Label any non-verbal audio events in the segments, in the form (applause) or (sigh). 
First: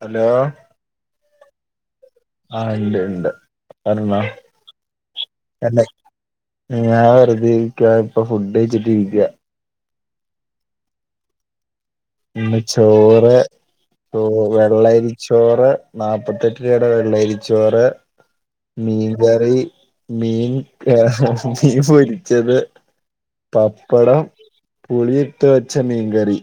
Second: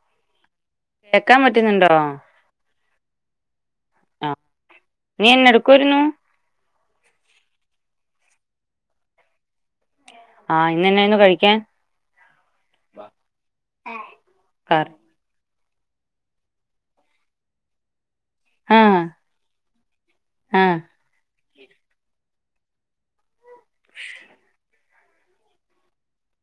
Hello കേക്കാൻ പറ്റുന്നുണ്ടോ ആ ഇണ്ട്ണ്ട് പറഞ്ഞോ ആ നീ എന്നെ തല്ലെ എടുക്കുവായിരുന്നു ഞാൻ വെറുതെ ഇരിക്ക ഇപ്പൊ ഫുഡ് കഴിച്ചിട്ടിരിക്ക ആ ഇന്നെന്നായിരുന്നു കഴിക്കാൻ ഇന്ന് ചോറ് തോ കറി വെള്ളരി ചോറ് നാപ്പത്തെട്ട് രൂപേടെ വെള്ളരി ചോറ് ആ മീൻ കറി മീൻ ആ ക ബീഫ് പൊരിച്ചത് പപ്പടം പുളിയിട്ട് വെച്ച മീങ്കറി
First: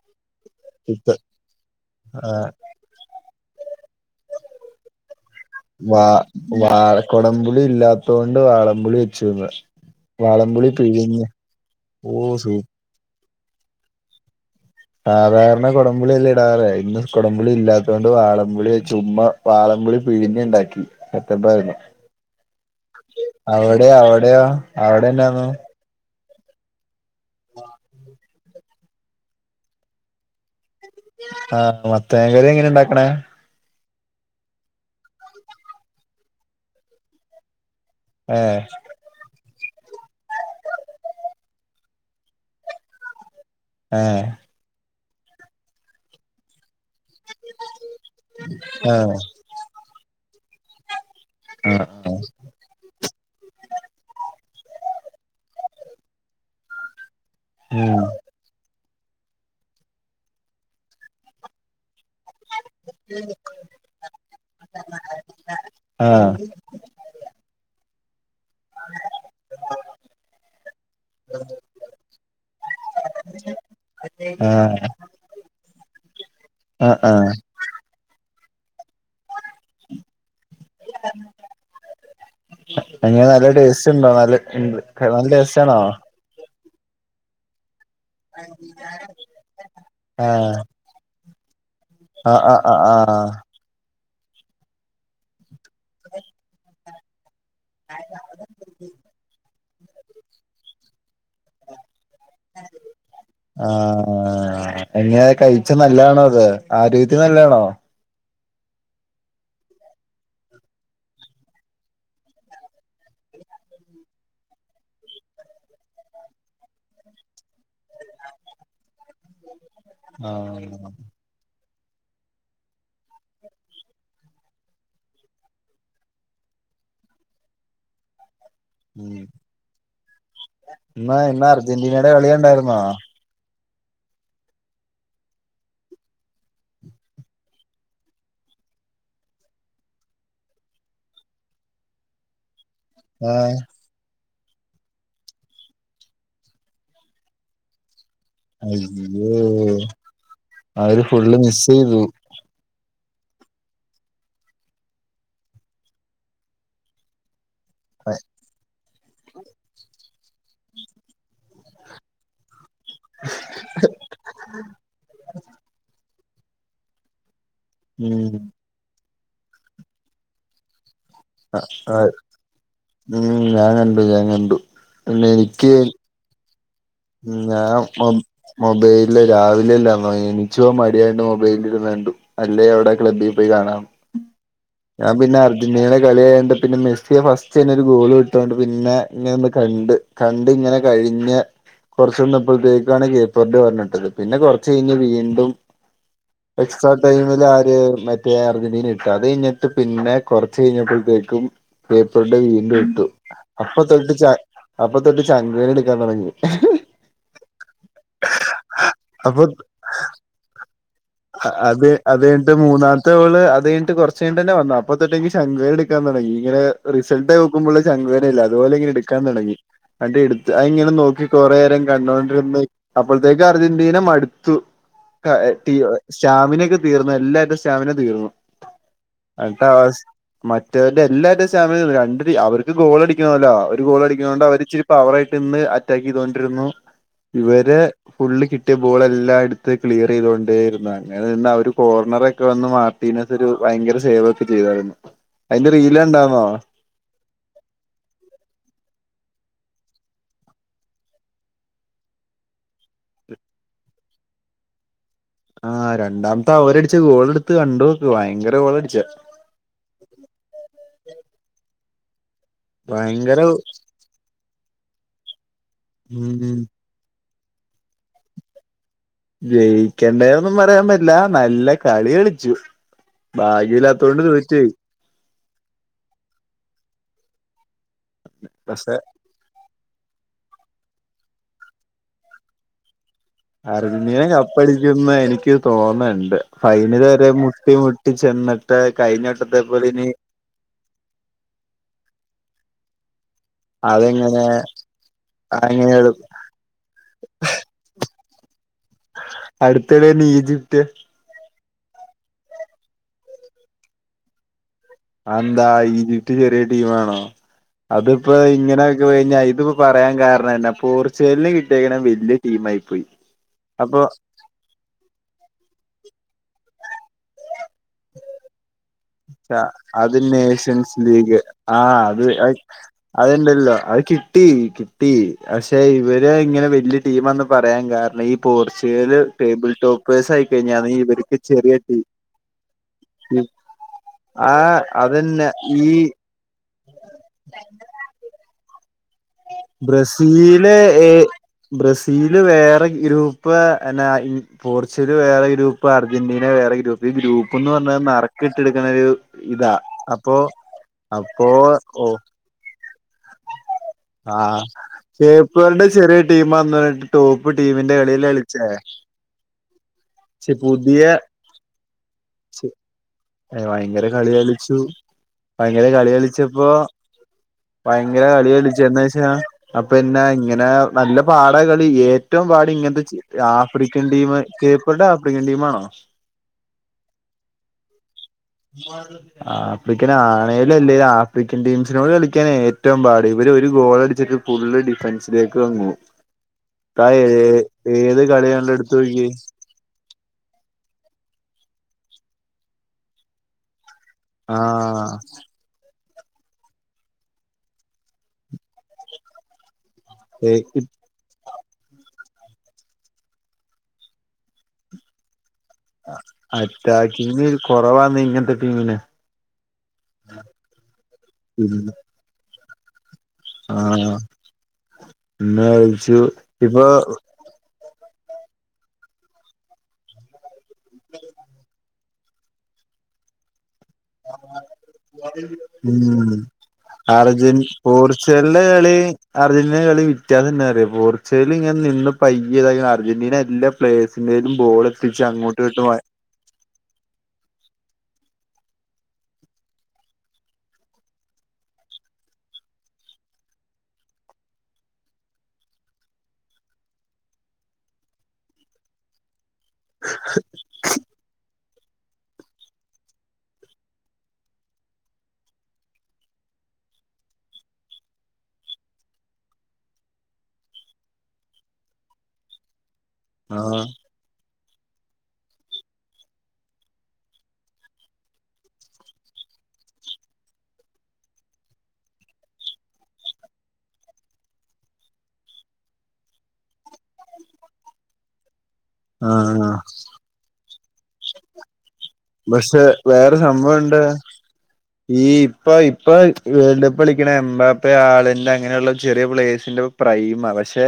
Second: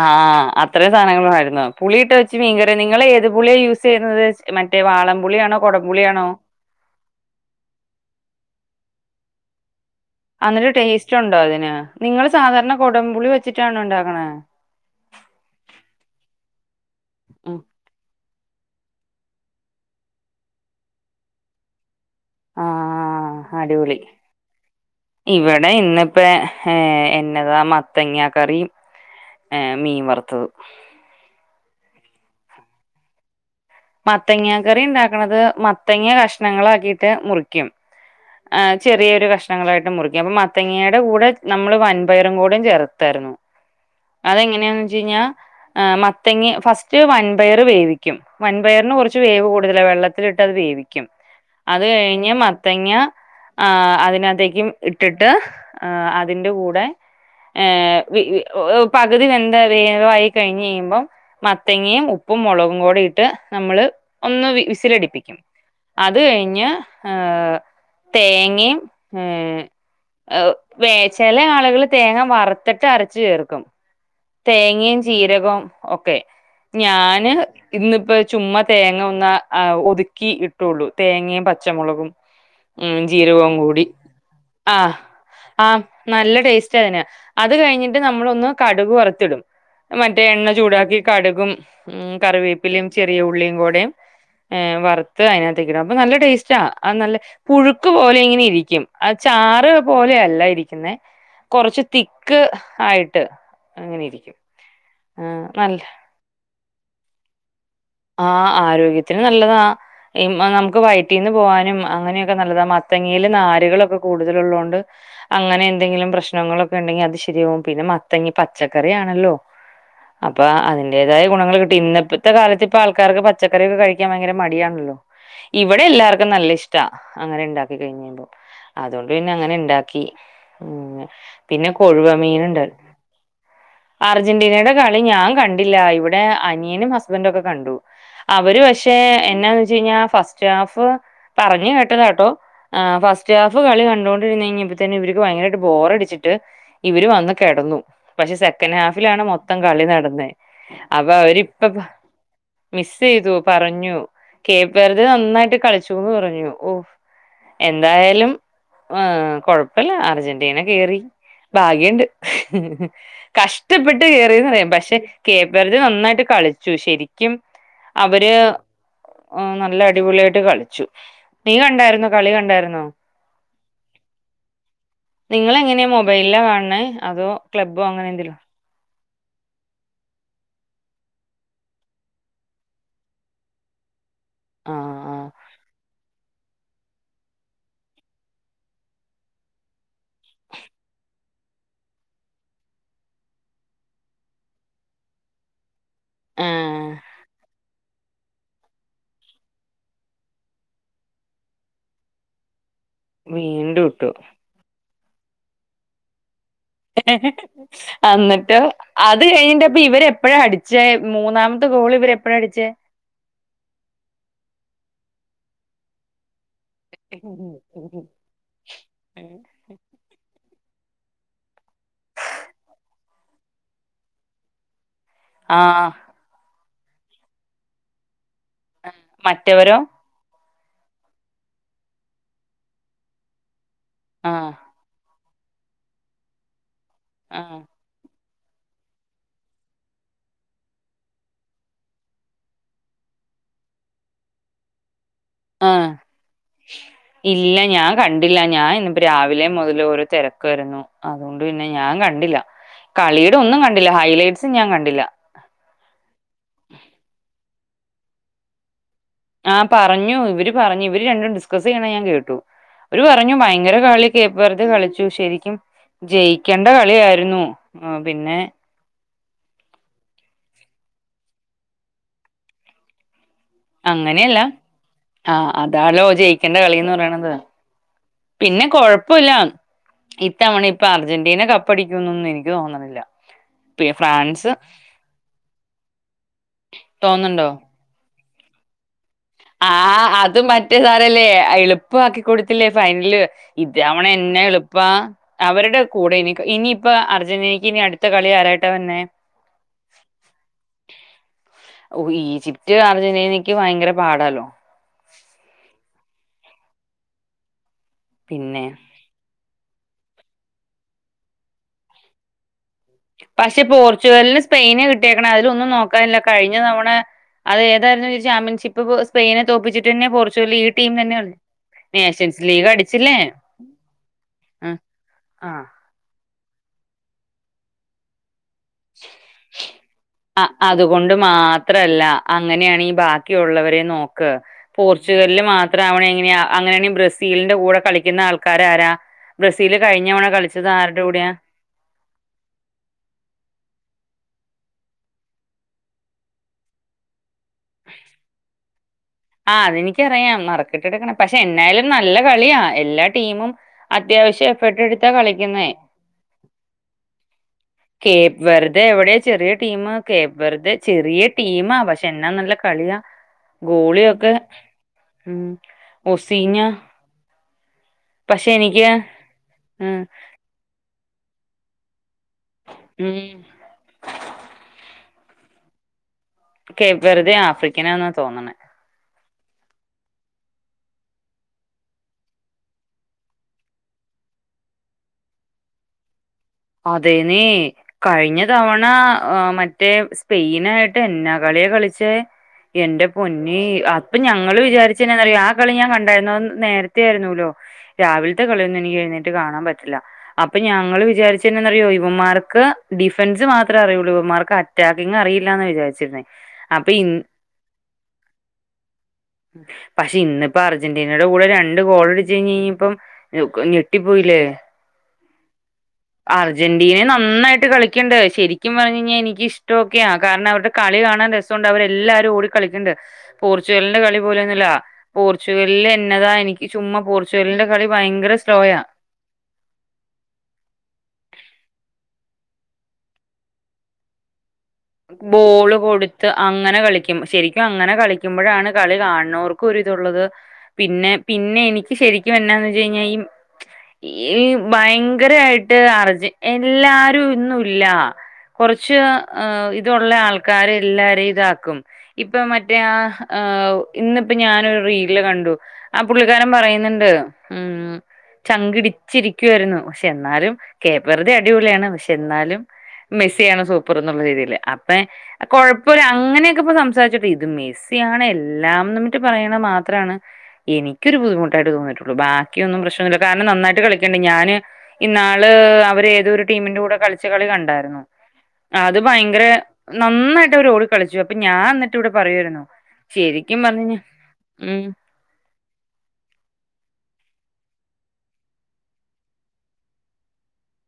ആ അത്രേം ഇത്ത സാധനങ്ങളാരുന്നോ പുളിയിട്ട് വെച്ച് ആഹ് മീങ്ക ടെ നിങ്ങളേത് പുളിയ യൂസ് ചെയ്യുന്നത് മറ്റേ വാളംപുളിയാണോ വാ കൊടംപുളിയാണോ വാ കൊടമ്പുളി ഇല്ലാത്ത കൊണ്ട് വാളംപുളി വെച്ചുന്ന് വാളംപുളി അന്നിട്ട് പിഴിഞ്ഞ് ടേസ്റ്റോണ്ടോ അതിന് ഓ നിങ്ങള് സൂ സാധാരണ കൊടമ്പുളി വെച്ചിട്ടാണോ ഒണ്ടാക്കണേ സാധാരണ കൊടമ്പുളിയല്ലെ ഇടാറ് ഇന്ന് കൊടമ്പുളി ഉം. ഇല്ലാത്ത കൊണ്ട് വാളമ്പുളി ചുമ്മാ വാളംമ്പുളി പിഴിഞ്ഞ ഉണ്ടാക്കി (unintelligible) ആ അവിടെ അടിപൊളി അവടെയാ അവിടെയെന്നാന്നു പ്പെ ഏ എന്നതാ മത്തങ്ങ കറിം മീൻ വറുത്തതും ആ മത്തേങ്ങ കറി എങ്ങനെണ്ടാക്കണേ മത്തങ്ങ കറി ണ്ടാക്കണത് മത്തങ്ങ കഷ്ണങ്ങളാക്കിട്ട് മുറി ക്കും ഏ ചെറിയൊരു കഷ് ണങ്ങളായിട്ട് മുറിക്കും അപ്പൊ മത്തങ്ങയുടെ കൂടെ നമ്മള് വൻപയറും കൂടെയും ചേർത്താരുന്നു അതെങ്ങനെയാന്ന് വെച്ച് കഴിഞ്ഞാൽ മത്തങ്ങ ഫസ്റ്റ് വൻപയർ വേവിക്കും ആ ആ വൻപയറിന് കൊറച്ച് വേവ് കൂടുതല വെള്ളത്തിലിട്ട് അത് വേവിക്കും അത് കഴിഞ്ഞ് മ തങ്ങ ആ അതിനകത്തേക്കും ഇട്ടിട്ട് ആ അതിന്റെ കൂടെ ഏ ഉം വി വി പകുതി വെന്ത് വേവായി കഴിഞ്ഞ്ഴിയുമ്പം മത്തങ്ങയും ഉപ്പും മൊളകും കൂടെ ഇ നമ്മള് ഒന്ന് വിസിലടിപ്പിക്കും അത് കഴിഞ്ഞ് ഞാ എഹ് തേങ്ങയും ഉം വേ ചെല ആളുകള് തേങ്ങ വറുത്തിട്ട് അരച്ച് ചേർക്കും ആ തേങ്ങയും ജീരകവും ഒക്കെ ആ ആ ആ ഞാന് ഇന്നിപ്പ ചുമ്മ തേങ്ങ ഒന്ന് അ ഒതുക്കി ഇട്ടുള്ളൂ തേങ്ങയും പച്ചമുളകും ഉം എങ്ങനെ നല്ല ജീരകവും കൂടി ടേസ്റ്റ് ഉണ്ടോ നല്ല ആഹ് നല്ല ടേസ്റ്റ് ആ ആണോ നല്ല ടേസ്റ്റ അതിന് അത് കഴിഞ്ഞിട്ട് നമ്മളൊന്ന് കടുക് വറു ത്തിടും മറ്റേ ആ എണ്ണ ചൂടാക്കി കടുകും ഉം ആ ആ ആ കറിവേപ്പിലിം ആ ചെറിയ ഉള്ളീം കൂടേം ഏ വറുത്ത് അഴിനകത്തെക്കിടും അപ്പൊ നല്ല ടേസ്റ്റാ ആ നല്ല പുഴുക്ക് പോലെ ഇങ്ങനെ ഇരിക്കും ആ ചാറ് പോലെയല്ല ഇരിക്കുന്നേ കൊറച്ച് തിക്ക് ആയിട്ട് അങ്ങനെ ഇരിക്കും ആഹ് എങ്ങനെ ആഹ് കഴിച്ച നല്ല നല്ലതാണോത് ആരോഗ്യത്തിന് നല്ലാണോ ആ ആരോഗ്യത്തിന് നല്ലതാ നമുക്ക് വയറ്റീന്ന് പോവാനും അങ്ങനെയൊക്കെ നല്ലതാ മത്തങ്ങയില് നാരുകളൊക്കെ കൂടുതല് ഉള്ളോണ്ട് അങ്ങനെ എന്തെങ്കിലും പ്രശ്നങ്ങളൊക്കെ ഇണ്ടെങ്കി അത് ശരിയാവും പിന്നെ മത്തങ്ങി പച്ചക്കറി ആണല്ലോ അപ്പൊ ആഹ് അതിന്റേതായ ഗുണങ്ങള് കിട്ടി ഇന്നപ്പെത്തെ കാലത്ത് പ്പൊ ആൾക്കാർക്ക് പച്ചക്കറിക്കെ കഴിക്കാൻ ഭയങ്കര മടിയാണല്ലോ ഇവിടെ എല്ലാർക്കും നല്ല ഇഷ്ട അങ്ങനെ ഉണ്ടാക്കി കഴിക്ക്ന്ന അതുകൊണ്ട് ഉം പിന്നെ അങ്ങനെ ഇണ്ടാക്കി ഇന്ന് ഇന്ന് പിന്നെ കൊഴുവ അർജന്റീനയുടെ കളി മീന്ണ്ട് കണ്ടായിരുന്നോ അർജന്റീനയുടെ കളി ഞാൻ കണ്ടില്ല ഇവിടെ അനിയനും ഹസ്ബൻഡ് ഒക്കെ കണ്ടു അവര് പക്ഷെ എന്നാന്ന് വെച്ച് കഴിഞ്ഞാ ഫസ്റ്റ് ഹാഫ് പറഞ്ഞു കേട്ടതാട്ടോ അ ഫസ്റ്റ് ആഹ് ഹാഫ് കളി കണ്ടൊ കഴിഞ്ഞപ്പോത്തിന് ഇവര്ക്ക് ഭയങ്കരായിട്ട് ബോറടിച്ചിട്ട് ഇവര് വന്ന് കെടന്നു പക്ഷെ സെക്കൻഡ് ഹാഫിലാണ് അയ്യോ മൊത്തം കളി നടന്നെ അവര് അപ്പൊ ഫുള്ള് അവരിപ്പ മിസ് ചെയ്തു മിസ് ചെയ്തു പറഞ്ഞു (unintelligible) നന്നായിട്ട് കളിച്ചുന്ന് പറഞ്ഞു ഓ എന്തായാലും ആഹ് കൊഴപ്പല്ല അർജന്റീന കെറി ഭാഗ്യണ്ട് കഷ്ടപ്പെട്ട് കേറിയന്ന് പറയാം പക്ഷെ കേപ്പറ്ജ നന്നായിട്ട് കളിച്ചു ശെരി ക്കും ഉം അവര് നല്ല അടിപൊളിയായിട്ട് കളിച്ചു നീ കണ്ടായിരുന്നോ ആഹ് കളി കണ്ടായിരുന്നോ ഉം ഞാൻ കണ്ടു ഞാൻ കണ്ടു പിന്നെ എനിക്ക് നിങ്ങളഎങ്ങനെയാ മൊ ബയില കാൺണെ അതോ ക്ലബ്ബോ അങ്ങനെ എന്തെലു മൊബൈൽല് രാവിലെല്ലാ എൻചോവാ മടിയായിട്ട് മൊബൈൽല് ഇരിന്ന് കണ്ടു അല്ലേ അവ്ടെ ക്ലബ്ബിൽ പോയി കാണാം ആഹ് ഞാൻ ആഹ് പിന്നെ അർജന്റീന കളിയായോണ്ട് പിന്നെ മെസ്സിയെ ഫസ്റ്റന്നെരു ഗോള് ഇട്ടൊണ്ട് പിന്നെ ഇങ്ങനെ ഒന്ന് കണ്ട് കണ്ട് ഇങ്ങനെ കഴിഞ്ഞ കൊർച്ച്‌ നിന്നപ്പോഴത്തേക്കാണ് കേപ്പർഡ് വന്നത് പിന്നെ കൊർച്ചഴിഞ്ഞ് വീണ്ടും ആഹ് എക്സ്ട്രാ ടൈമില് ആര് മെ അർജന്റീന ഇട്ടു അത് കഴിഞ്ഞിട്ട് പിന്നെ കൊർച്ച് കഴിഞ്ഞപ്പോഴത്തേക്കും (unintelligible) വീണ്ടും ഇട്ടു അപ്പ വീണ്ടും ഇട്ടു തൊട്ട് ച അപ്പ തൊട്ട് ചങ്ക്ന് ഇടിക്കാൻ തൊടങ്ങി അന്നിട്ട് അത് അപ്പൊ കഴിഞ്ഞിട്ടപ്പ ഇവരെപ്പോഴാ അടി ച്ചെ മൂന്നാമത്തെ ഗോൾ ഇവര എപ്പഴാ അടിച്ചേ അടുത്ത ഗോൾ അത് കഴിഞ്ഞ്ട്ട് കൊർച്ച് കഴിഞ്ഞ്ട്ടന്ന വന്ന അപ്പത്തൊട്ട് എനിക്ക് ചങ്ക് വേന എടുക്കാൻ തൊടങ്ങി ഇങ്ങനെ റിസൾട്ട് നോക്കുമ്പോള്ള ചങ്ക് വേനല്ലേ അതുപോലെ ഇങ്ങനെ ഇട്ക്കാൻ തുടങ്ങി അത് എടുത്ത് അയിങ്ങനെ നോക്കി കൊറെരം കണ്ടോണ്ടിര്ന്ന് അപ്പൾത്തേക്ക് അർജന്റീന മട്ത്തു (unintelligible) ആഹ് സ്റ്റാമിന ഒക്കെ തീർന്ന് എല്ലാര്ടെ സ്റ്റാമിന തീർന്നു മറ്റവരോ (unintelligible) മറ്റവര്ടെ എല്ലാരുടെ സ്റ്റാമിന തീർന്ന് രണ്ട് ടീ അവര്ക്ക് ഗോളടിക്കണല്ലോ അവര് ഗോളടിക്ക്ണോണ്ട് ആഹ് അവര് ച് പവറായിട്ട്ന്ന് അറ്റാക്കീതോണ്ടിരുന്നു ആഹ് ഇവര് ഫുള്ള് കിട്ടിയ ബോൾ എല്ലാം എട്ത്ത് ക്ലിയർ ചെയ്തോണ്ടേരുന്ന ആണ് ഇഞ്ഞത് ന്നവര് കോർണറൊക്കെ വന്ന് മാട്ടീനസം ഒരു പയങ്കര സേവ് ഒക്കെ ചെയ്താരുന്നു അയ്ന്റെ ആഹ് റീലണ്ടാർന്നോ? ഇല്ല ഞാൻ കണ്ടില്ല ഞാൻ ഇന്ന്പ്പോ രാവിലേ മുതലോരോ തെരക്കേര്ന്നു. അതോണ്ട് പിന്നെ ഞാൻ കണ്ടില്ല കളിയ്ടെ ഒന്നും കണ്ടില്ല. ഹൈലൈറ്റ്സും ഞാൻ കണ്ടില്ല. ആഹ് രണ്ടാമത്തെ അവരട്ച്ച ഗോളെട്ത്ത് കണ്ടോക്ക് വയങ്കര ഗോളട്ച്ചേ ആ പറഞ്ഞു ഇവര് പറഞ്ഞു ഇവര് രണ്ടരും ഡിസ്കസെയ്യണ ഞാൻ കേട്ടു വര് പറഞ്ഞു ഭയങ്കര കളി കേപ്പർത്ത് കളിച്ചു ശരിക്കും ഉം ജെയിക്കണ്ട കളിയായിര്ന്നു പിന്നെ ജയിക്കണ്ടെര്ന്നൊന്നും പറയാൻ പറ്റ്ല്ല നല്ല കളി കളിച്ചു. ഭാഗ്യമില്ലാത്തോണ്ട് അങ്ങനെയല്ല തോറ്റ് പോയി ആഹ് അതാലോ ജയിക്കണ്ട കളീന്ന് പറിണത്. പിന്നെ പക്ഷെ കൊഴപ്പൊല്ല ഇത്തവണ ഇപ്പൊ അർജന്റീന കപ്പടിക്കുംന്നൊന്നും എനിക്ക് തോന്നണില്ല. അർജന്റീന ഫ്രാൻസ് കപ്പടിക്കുംന്ന് എനിക്ക് തോന്ന്ണ്ട് ഫൈനലെരെ തോന്നുന്നുണ്ടോ മുട്ടി മു ട്ടി ചെന്ന്ട്ട് കഴിഞ്ഞ വട്ടത്തെ പോലെ നീ റ്റേ സാറല്ലേ എളുപ്പാക്കി കൊടുത്തില്ലേ ഫൈൻല്. ഇത്തവണ എന്നെ അതെങ്ങനെ എളുപ്പാ അവര്ടെ അങ്ങനെ കൂടെ ഇനി ഇനിപ്പ അർജന്റീനക്ക് ഇനി അടുത്ത കളി ആരായിട്ടാ വന്നെ അടുത്തേലെര്ന് ഈജിപ്ത് ഓ ഈജിപ്റ്റ് അർജന്റീനക്ക് വയങ്കര പാടാല്ലോ അതെന്താ ഈജിപ്റ്റ് ചെറ്യേ ടീമാണോ അത്പ്പോ പിന്നെ ഇങ്ങനെ ജോയ്ഞ്ഞ ഇത്പ്പോ പറയാൻ കാരണം എന്നാ പോർച്ചുഗൽന് കിട്ട്യേക്ക്ണ വില്ല് ടീമായി പോയി. പക്ഷെ അപ്പൊ പോർച്ചുഗൽന് സ് പെയിനാ കിട്ടിയേക്ക്ണെ അയ്ലൊന്നും നോക്കാന്ല്ല കഴിഞ്ഞ തവണ അത് ഏതാര്ന്നു ചാമ്പ്യൻഷി ഇപ്പ പ് സ്പെയിനെ തോപ്പിച്ചിട്ടെന്നെ അത് പോർച്ചുഗൽ നേഷൻസ് ഈടീമ്‌നെന്നെ കളി നേഷൻസ് ലീഗടി അഹ്ണ്ടല്ലോ അഹ് കിട്ടീ കിട്ടീ ആഹ് പക്ഷെ ഇവരെങ്ങനെ വല്ല്യ ടീമാന്ന് പറയാൻ കാരണം ഈ പോർ ച്ചുഗല് ടേബിൾ ടോപ്പേഴ്സായിക്കഴിഞ്ഞാന്ന് ഇവര്ക്ക് ചെറിയ ടീ അങ്ങനെയാണെങ്ങി ബാക്കിയുള്ളവരെ നോക്ക് ആ പോർച്ചുഗലില് അതന്നെ മാത്രം ഈ ആവണെ എങ്ങിനെയാ അങ്ങനേണെ ബ്രസീൽന്റെ കൂടെ കളിക്ക്ന്ന ആൾക്കാരാരാ ബ്രസീല് കഴിഞ്ഞവണ കളിച്ചത് ബ്രസീല് ആർടെ ഏ കൂടെയാ ബ്രസീല് വേറെ ഗ്രൂപ്പ് എന്നെ അ ഈ പോർച്ചുഗല് വേറെ ഗ്രൂപ്പ് അർജന്റീന വേറെ ഗ്രൂപ്പ് ഈ ഗ്രൂപ്പ് ന്ന് പർഞാ അഹ് നർക്ക്ട്ടെട് ക്ക്ണൊരു ആ അത് എനിക്കറിയാം നറുക്കിട്ടെടുക്ക്ണ പക്ഷെ അപ്പോ എന്നായാലും ഓ നല്ല കളിയാ എല്ലാ ടീ ടീമും അത്യാവശ്യം എഫേർട്ടെടുത്താ കളിക്കുന്നെ ടീമാന്ന്ട് ടോപ്പ് ടീമിന്റെ കളിയില കേപ്പ് കളിച്ചേ വെർതെ എവിടെ ചെറിയ ടീം കേപ്പ് പക്ഷെ വെറ്തെ പുതിയ ചെറ്യ ടീമാ പക്ഷെ എന്നാ നല്ല കളിയാ. ഏ ഭയങ്കര കളി ഗോളിയൊക്കെ കളിച്ചു ഉം ഭയങ്കര കളി ഒസീഞ്ഞ കളിച്ചപ്പോ ഭയങ്കര കളി പക്ഷെ എനിക്ക് കളിച്ചന്നേഷം ഉം അപ്പന്നാ ഇങ്ങനെ നല്ല പാടാ കളി ഏറ്റവും പാടിങ്ങൻത്തെ ചി ഉം ആ ഫ്രിക്കൻ ടീം കേപർടെ ആഫ്രിക്കൻ ടീമാണോ കേപർതെ ആഫ്രിക്കനാന്ന തോന്ന്ണെ മ ആഫ്രിക്കനാണേലും അല്ലേ ആഫ്രിക്കൻ ടീംസിനോട് കളിക്കാനേറ്റവും പാട് ഇവര് ഒരു ഗോളട്ച്ചിക്ക് ഫുള്ള് ഡിഫൻസിലേക്ക് വന്നു അതേന്നേ ഏത് കഴിഞ്ഞ കളിയാണല്ലോ തവണ എടുത്ത് നോക്കിയേ മറ്റേ സ് സപെയിനായിട്ട് എന്നാ കളിയാ കളിച്ചേ എന്റെ പൊന്നേ അ പ്പ ഞങ്ങള് ആഹ് വിചാരിച്ചെന്നാന്ന്റ്‌യോ ആ കളി ഞാൻ കണ്ടായിരുന്നു അഹ് നേരത്തേയിരുന്നൂലോ രാവിൽത്തെ കള്യെന്നും നിക്കെഴുന്നേറ്റ് കാണാൻ പറ്റില്ല അപ്പൊ ഞങ്ങള് വിചാരിച്ചു തിന്നെന്നറ്യോ ഇവൻമാർക്ക് ഡിഫൻസ് മാത്രേ അറിയുള്ളൂ ഇവൻമാർക്ക് അറ്റാക്കിങറിയില്ലാ ന്ന് വിചാരി അറ്റാക്കീന്ന് കൊറവാന്ന് ഇങ്ങനത്തെ ടീമിന് പക്ഷെ ഇന്നിപ്പോ അർജന്റീനയുടെ കൂടെ രണ്ട് ഗോൾ അടിച്ചു കഴിഞ്ഞ് ഇപ്പം ആ ന്നാൽ അർജന്റീനെ നന്നായിട്ട് കളിക്കണ്ട് ശരിക്കും പറഞ്ഞു കഴിഞ്ഞാൽ എനിക്ക് ഇഷ്ടമൊക്കെയാ കാരണം അവരുടെ കളി കാണാൻ രസമുണ്ട് അവരെ എല്ലാരും ഓടി കളിക്കണ്ട് പോർച്ചുഗലിന്റെ കളി പോലൊന്നുമല്ല പോർച്ചുഗലിൽ ഉം എന്നതാ എനിക്ക് ചുമ്മാ അർജൻ പോർച്ചുഗലിന്റെ കളി ഭയങ്കര പോർച്ചുഗലിന്റെ സ്ലോയ കളി അർജന്റീന കളി വിത്യാസംന്നാ അറിയോ പോർച്ചുഗൽ ഇങ്ങനെ നിന്ന് പയ്യാതായി അർജന്റീന എല്ല പ്ലേ്സിന്റെയും ബോൾ എത്തിച്ച് അങ്ങോട്ടും ബോള് ഇങ്ങോട്ടും വ കൊടുത്തി അങ്ങനെ കളിക്കും ശരിക്കും അങ്ങനെ കളിക്കുമ്പോഴാണ് കളി കാണുന്നോർക്കും ഒരിതുള്ളത് പിന്നെ പിന്നെ എനിക്ക് ശരിക്കും എന്നാ വെച്ചു കഴിഞ്ഞാ ഈ ഈ ഭയങ്കരായിട്ട് അർജുൻഎല്ലാരും ഒന്നും ഇല്ല കുറച്ച് ഏഹ് ഇതുള്ള ആൾക്കാര് എല്ലാരേം ഇതാക്കും ഇപ്പൊ മറ്റേ ആ ഇന്നിപ്പോ ഞാനൊരു റീലിൽ കണ്ടു ആഹ പുള്ളിക്കാരൻ പറയുന്നുണ്ട് ഉം ചങ്കിടിച്ചിരിക്കുവായിരുന്നു പക്ഷെ എന്നാലും കേപ്പറുത അടിപൊളിയാണ് പക്ഷെ ന്നാലും മെസ്സസിയാണ് ആഹ് സൂപ്പർന്നുള്ള രീതിൽ അപ്പ കൊഴപ്പോല അങ്ങനെയൊക്കെ ഇപ്പ സംസാരിച്ചട്ടെ ഇത് മെസ്സിയാണ് എല്ലാം ന്നട്ട് പറയണ മാത്രമാണ് എനിക്ക ഒരു ബുദ്ധിമുട്ടായിതോന്നിയിട്ടുള്ളു ബാക്കിയൊന്നുംപ്രശ്നല്ല കാരണം നന്നായിട്ട് കളിച്ച്‌ണ്ട് ഞാന് ഇന്നാള് അവര് ഏതൊരു ടീമിന്റെ കൂടെ കളിച്ച കളി കണ്ടായിരുന്നു അത് ഭയങ്കര ആഹ് നന്നായിട്ട് അവര് ഒടി കളിച്ചു അപ്പൊ ഞാൻ എന്നിട്ട് ടെ പറയുരുന്നു പക്ഷെ വേറെ ശരിക്കും പറഞ്ഞു സംഭവണ്ട് കഴിഞ്ഞാ ഈ ഇപ്പൊ ഇപ്പൊ വേൾഡ് കപ്പ് കളിക്കണ എംബാപ്പ ആളന്റ് അങ്ങനെയുള്ള ചെറിയ പ്ലേസിന്റെ പ്രൈമാ പക്ഷെ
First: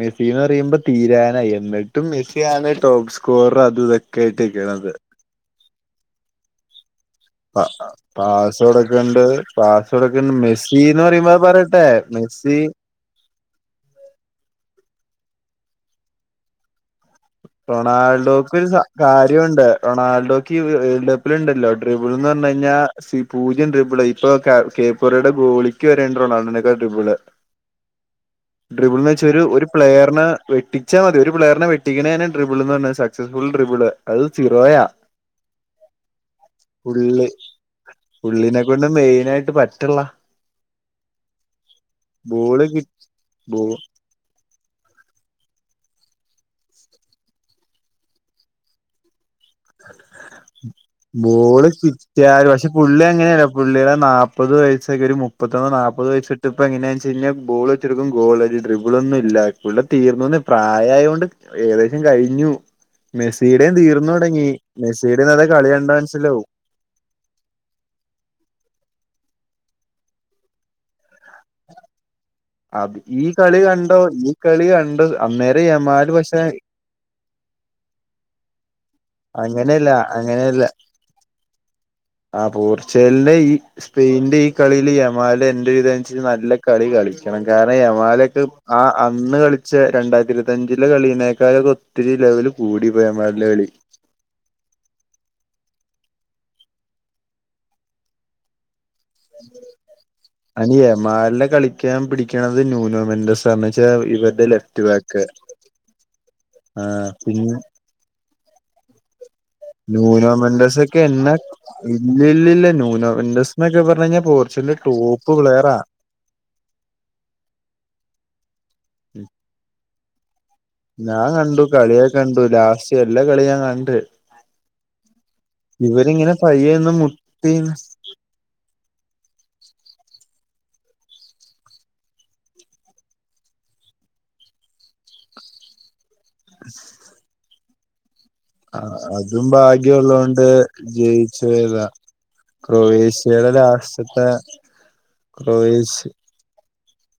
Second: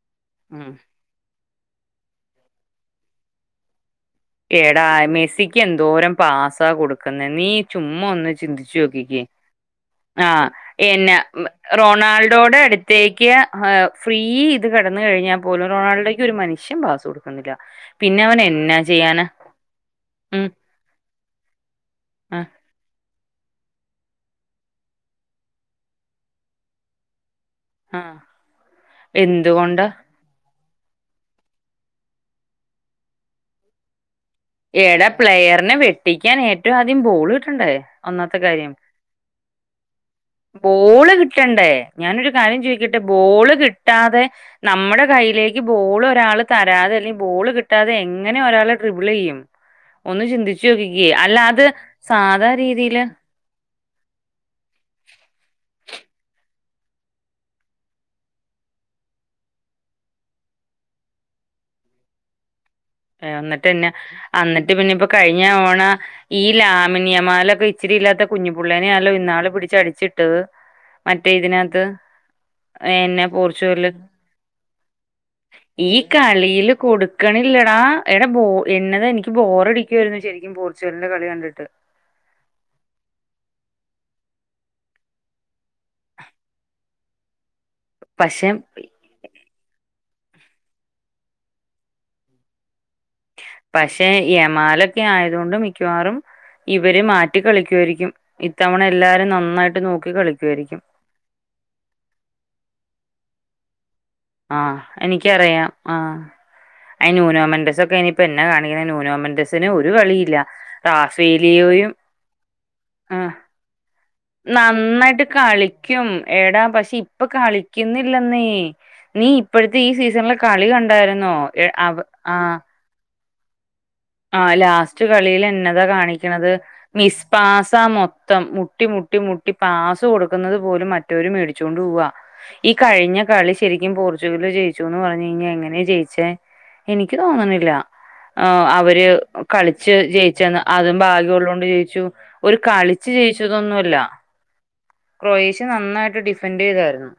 മെസ്സിന്ന് ഉം പറയുമ്പോ തീരാനായി എന്നിട്ടും മെസ്സിയ ആണ് ടോപ്പ് സ്കോർ അത് ഇതൊക്കെ ആയിട്ട് ഏടാ നിക്കണത് മെസ്സിക്ക് എന്തോരം പാസ കൊടുക്കുന്നെ നീ ചുമ്മാ ഒന്ന് ചിന്തിച്ചു നോക്കിക്കേ പാസാഡൊക്കണ്ട് ആഹ് മെസ്സി എന്ന് പറയുമ്പോ പറയട്ടെ മെസ്സി തേക്കിയ ആഹ് ഫ്രീ ഇത് കിടന്ന കഴിഞ്ഞാൽ പോലും റൊണാൾഡോയ്ക്ക് ഒരു മനുഷ്യൻ പാസ് കൊടുക്കുല റൊണാൾഡോക്ക് ഒരു കാര്യമുണ്ട് ഉം റൊണാൾഡോക്ക് വേൾഡ് ട്രിബിൾ ഉണ്ടല്ലോട്രിബിൾ എന്ന് ആഹ് പറഞ്ഞഴിഞ്ഞ പൂജ്യം ട്രിബിൾ ഇപ്പോ കേപ്പറയുടെ ഗോളിക്ക് വേറെ ഇണ്ട് റൊണാൾഡോ നേക്കാളും ട്രിബിൾ ആഹ് ഡ്രിബിൾന്ന് വെച്ച ഒരു ഒരു എന്തുകൊണ്ടാ പ്ലെയറിനെ വെട്ടിച്ച മതി ഒരു പ്ലയറിനെ വെട്ടിക്കണേനെ ട്രിബിൾന്ന് പറഞ്ഞ സക്സസ്ഫുൾ ട്രബിള് അത് ചിറോയാ എടാ പ്ലെയറിനെ വെട്ടിക്കാൻ ഏറ്റവും ആദ്യം ഉള്ള് ബോള് കിട്ടണ്ടേ ഒന്നാമത്തെ ഉള്ളിനെ കാര്യം കൊണ്ട് മെയിനായിട്ട് പറ്റ് ള്ളാ ബോള് കിട്ടണ്ടേ ഞാനൊരു കാര്യം ബോള് കി ചോദിക്കട്ടെ ബോള് ബോ കിട്ടാതെ നമ്മുടെ കൈയിലേക്ക് ബോൾ ഒരാൾ തരാതെ അല്ലെങ്കി ബോൾ കിട്ടാതെ എങ്ങനെ ഒരാള് ട്രിബിളെയ്യും അത് ബോള് കിട്ടിയാലും സാധാ പക്ഷെ പുള്ളി രീതിയില് എങ്ങനെറിയോ പുള്ളിടെ നാല്പത് വയസ്സൊക്കെ ഒരു മുപ്പത്തൊന്ന് നാപ്പത് വയസ്സ് ഇട്ട്പ്പ് എങ്ങനെയാ വെച്ച് കഴിഞ്ഞ ബോൾ ക്കും ഗോൾ ഇനി ഡ്രിബിൾ ഒന്നും ഇല്ലാ തീർന്നന്ന് പ്രായായൊണ്ട് ഏകദേശം കഴിഞ്ഞു എന്നിട്ട് മെസ്സിടേയും തന്നെ തീർന്നു തുടങ്ങി മെസ്സിടെ ഇന്നത്തെ കളി കണ്ട മനസ്സിലാവും ല്ലാമിനിയമാലൊക്കെ ഇച്ചിരി ഇല്ലാത്ത കുഞ്ഞുപുള്ളേനെയല്ലോ ഇന്നാള് പിടിച്ചടിച്ചിട്ട്ത് മറ്റേ ഇതിനകത്ത് അത് ഈ എന്നെ കളി പോർച്ചുഗല് കണ്ടോ ഈ കളി കണ്ട അന്നേര ഈ യമാല് പക്ഷെ കളിയില് കൊടുക്കണില്ലടാ എടാ ബോ എന്നത് എനിക്ക് അങ്ങനെയല്ല ബോറടിക്കുവായിരുന്നു ശരിക്കും അങ്ങനെയല്ല പോർച്ചുഗലിന്റെ കളി കണ്ടിട്ട് ആ പോർച്ചുഗലിന്റെ ഈ സ്പെയിന്റെ ഈ കളിയിൽ യമാല് എന്റെ ഇതനുസരിച്ചു നല്ല കളി കളിക്കണം കാരണം യമാലൊക്കെ പക്ഷെ ആ അന്ന് കളിച്ച രണ്ടായിരത്തി ഇരുപത്തഞ്ചിലെ കളിയതിനേക്കാളൊക്കെ ഒത്തിരി ലെവല് കൂടി ഇപ്പ യമലിന്റെ കളി പക്ഷെ യമാലൊക്കെ ആയതു കൊണ്ട് മിക്കവാറും ഇവര് മാറ്റി കളിക്കുവേരിക്കും ഇത്തവണ എല്ലാരും നന്നായിട്ട് നോക്കി കളിക്കുവായിരിക്കും യാമാല്നെ കളിക്കാൻ പിടിക്കണത് ന്യൂനോർമെൻ്റസ എന്നുവെച്ചാ ഇവര് ആഹ് എനിക്കറിയാം ആഹ് ആ പിന്നെ അന്യൂനോമെൻ്റസ് ഒക്കെ ഇനി ഇപ്പ എന്നാ കാണിക്കണേ ന്യൂനോ മെൻഡസ് പിന്നെ ഒരു കളിയില്ല ന്യൂനോമെന്റസ് ഒക്കെ എന്നാ റാഫേലിയോയും ഇല്ലില്ലില്ല ആഹ് ന്യൂനോമെന്റസ് എന്നൊക്കെ പറഞ്ഞു കഴിഞ്ഞാൽ പോർച്ചുഗലിന്റെ നന്നായിട്ട് ടോപ്പ് പ്ലെയറാ കളിക്കും എടാ പക്ഷെ ഇപ്പ കളിക്കുന്നില്ലന്നേ നീ ഇപ്പഴ്ത്തെ ഈ സീസണിലെ കളി കണ്ട ഞാൻ കണ്ടു കളിയൊകെ കണ്ടു ലാസ്റ്റ് എല്ലാ കളി ഞാൻ കാണണ്ട് ആ ലാസ്റ്റ് കളില് എന്നതാ കാണിക്കണത് പയ്യെ നിന്ന് മുട്ടി മിസ്പാസ മൊത്തം മുട്ടിമുട്ടി മുട്ടി മുട്ടി പാസ് കൊടുക്കുന്നത് പോലും മറ്റൊരു മേടിച്ചുകൊണ്ട് പോവാ ഈ കഴിഞ്ഞ കളി ശരിക്കും പോർച്ചുഗില് ജയിച്ചുന്ന് പറഞ്ഞു കഴിഞ്ഞാ എങ്ങനെ ജയി ച്ചേ എനിക്ക് തോന്നണില്ല അവര് ആഹ് അതും കളിച്ച് ഭാഗ്യം ഒള്ളോണ്ട് ജയിച്ചെന്ന് അതും ജയിച്ചു ഭാഗ്യമുള്ളോണ്ട് പോയതാ ജയിച്ചു ഒരു കളിച്ച് ക്രൊയേഷ്യയുടെ ജയിച്ചതൊന്നുമല്ല ലാസ്റ്റ ത്തെ ക്രൊയേഷ്യ നന്നായിട്ട് ഡിഫൻഡെയ്താരുന്നു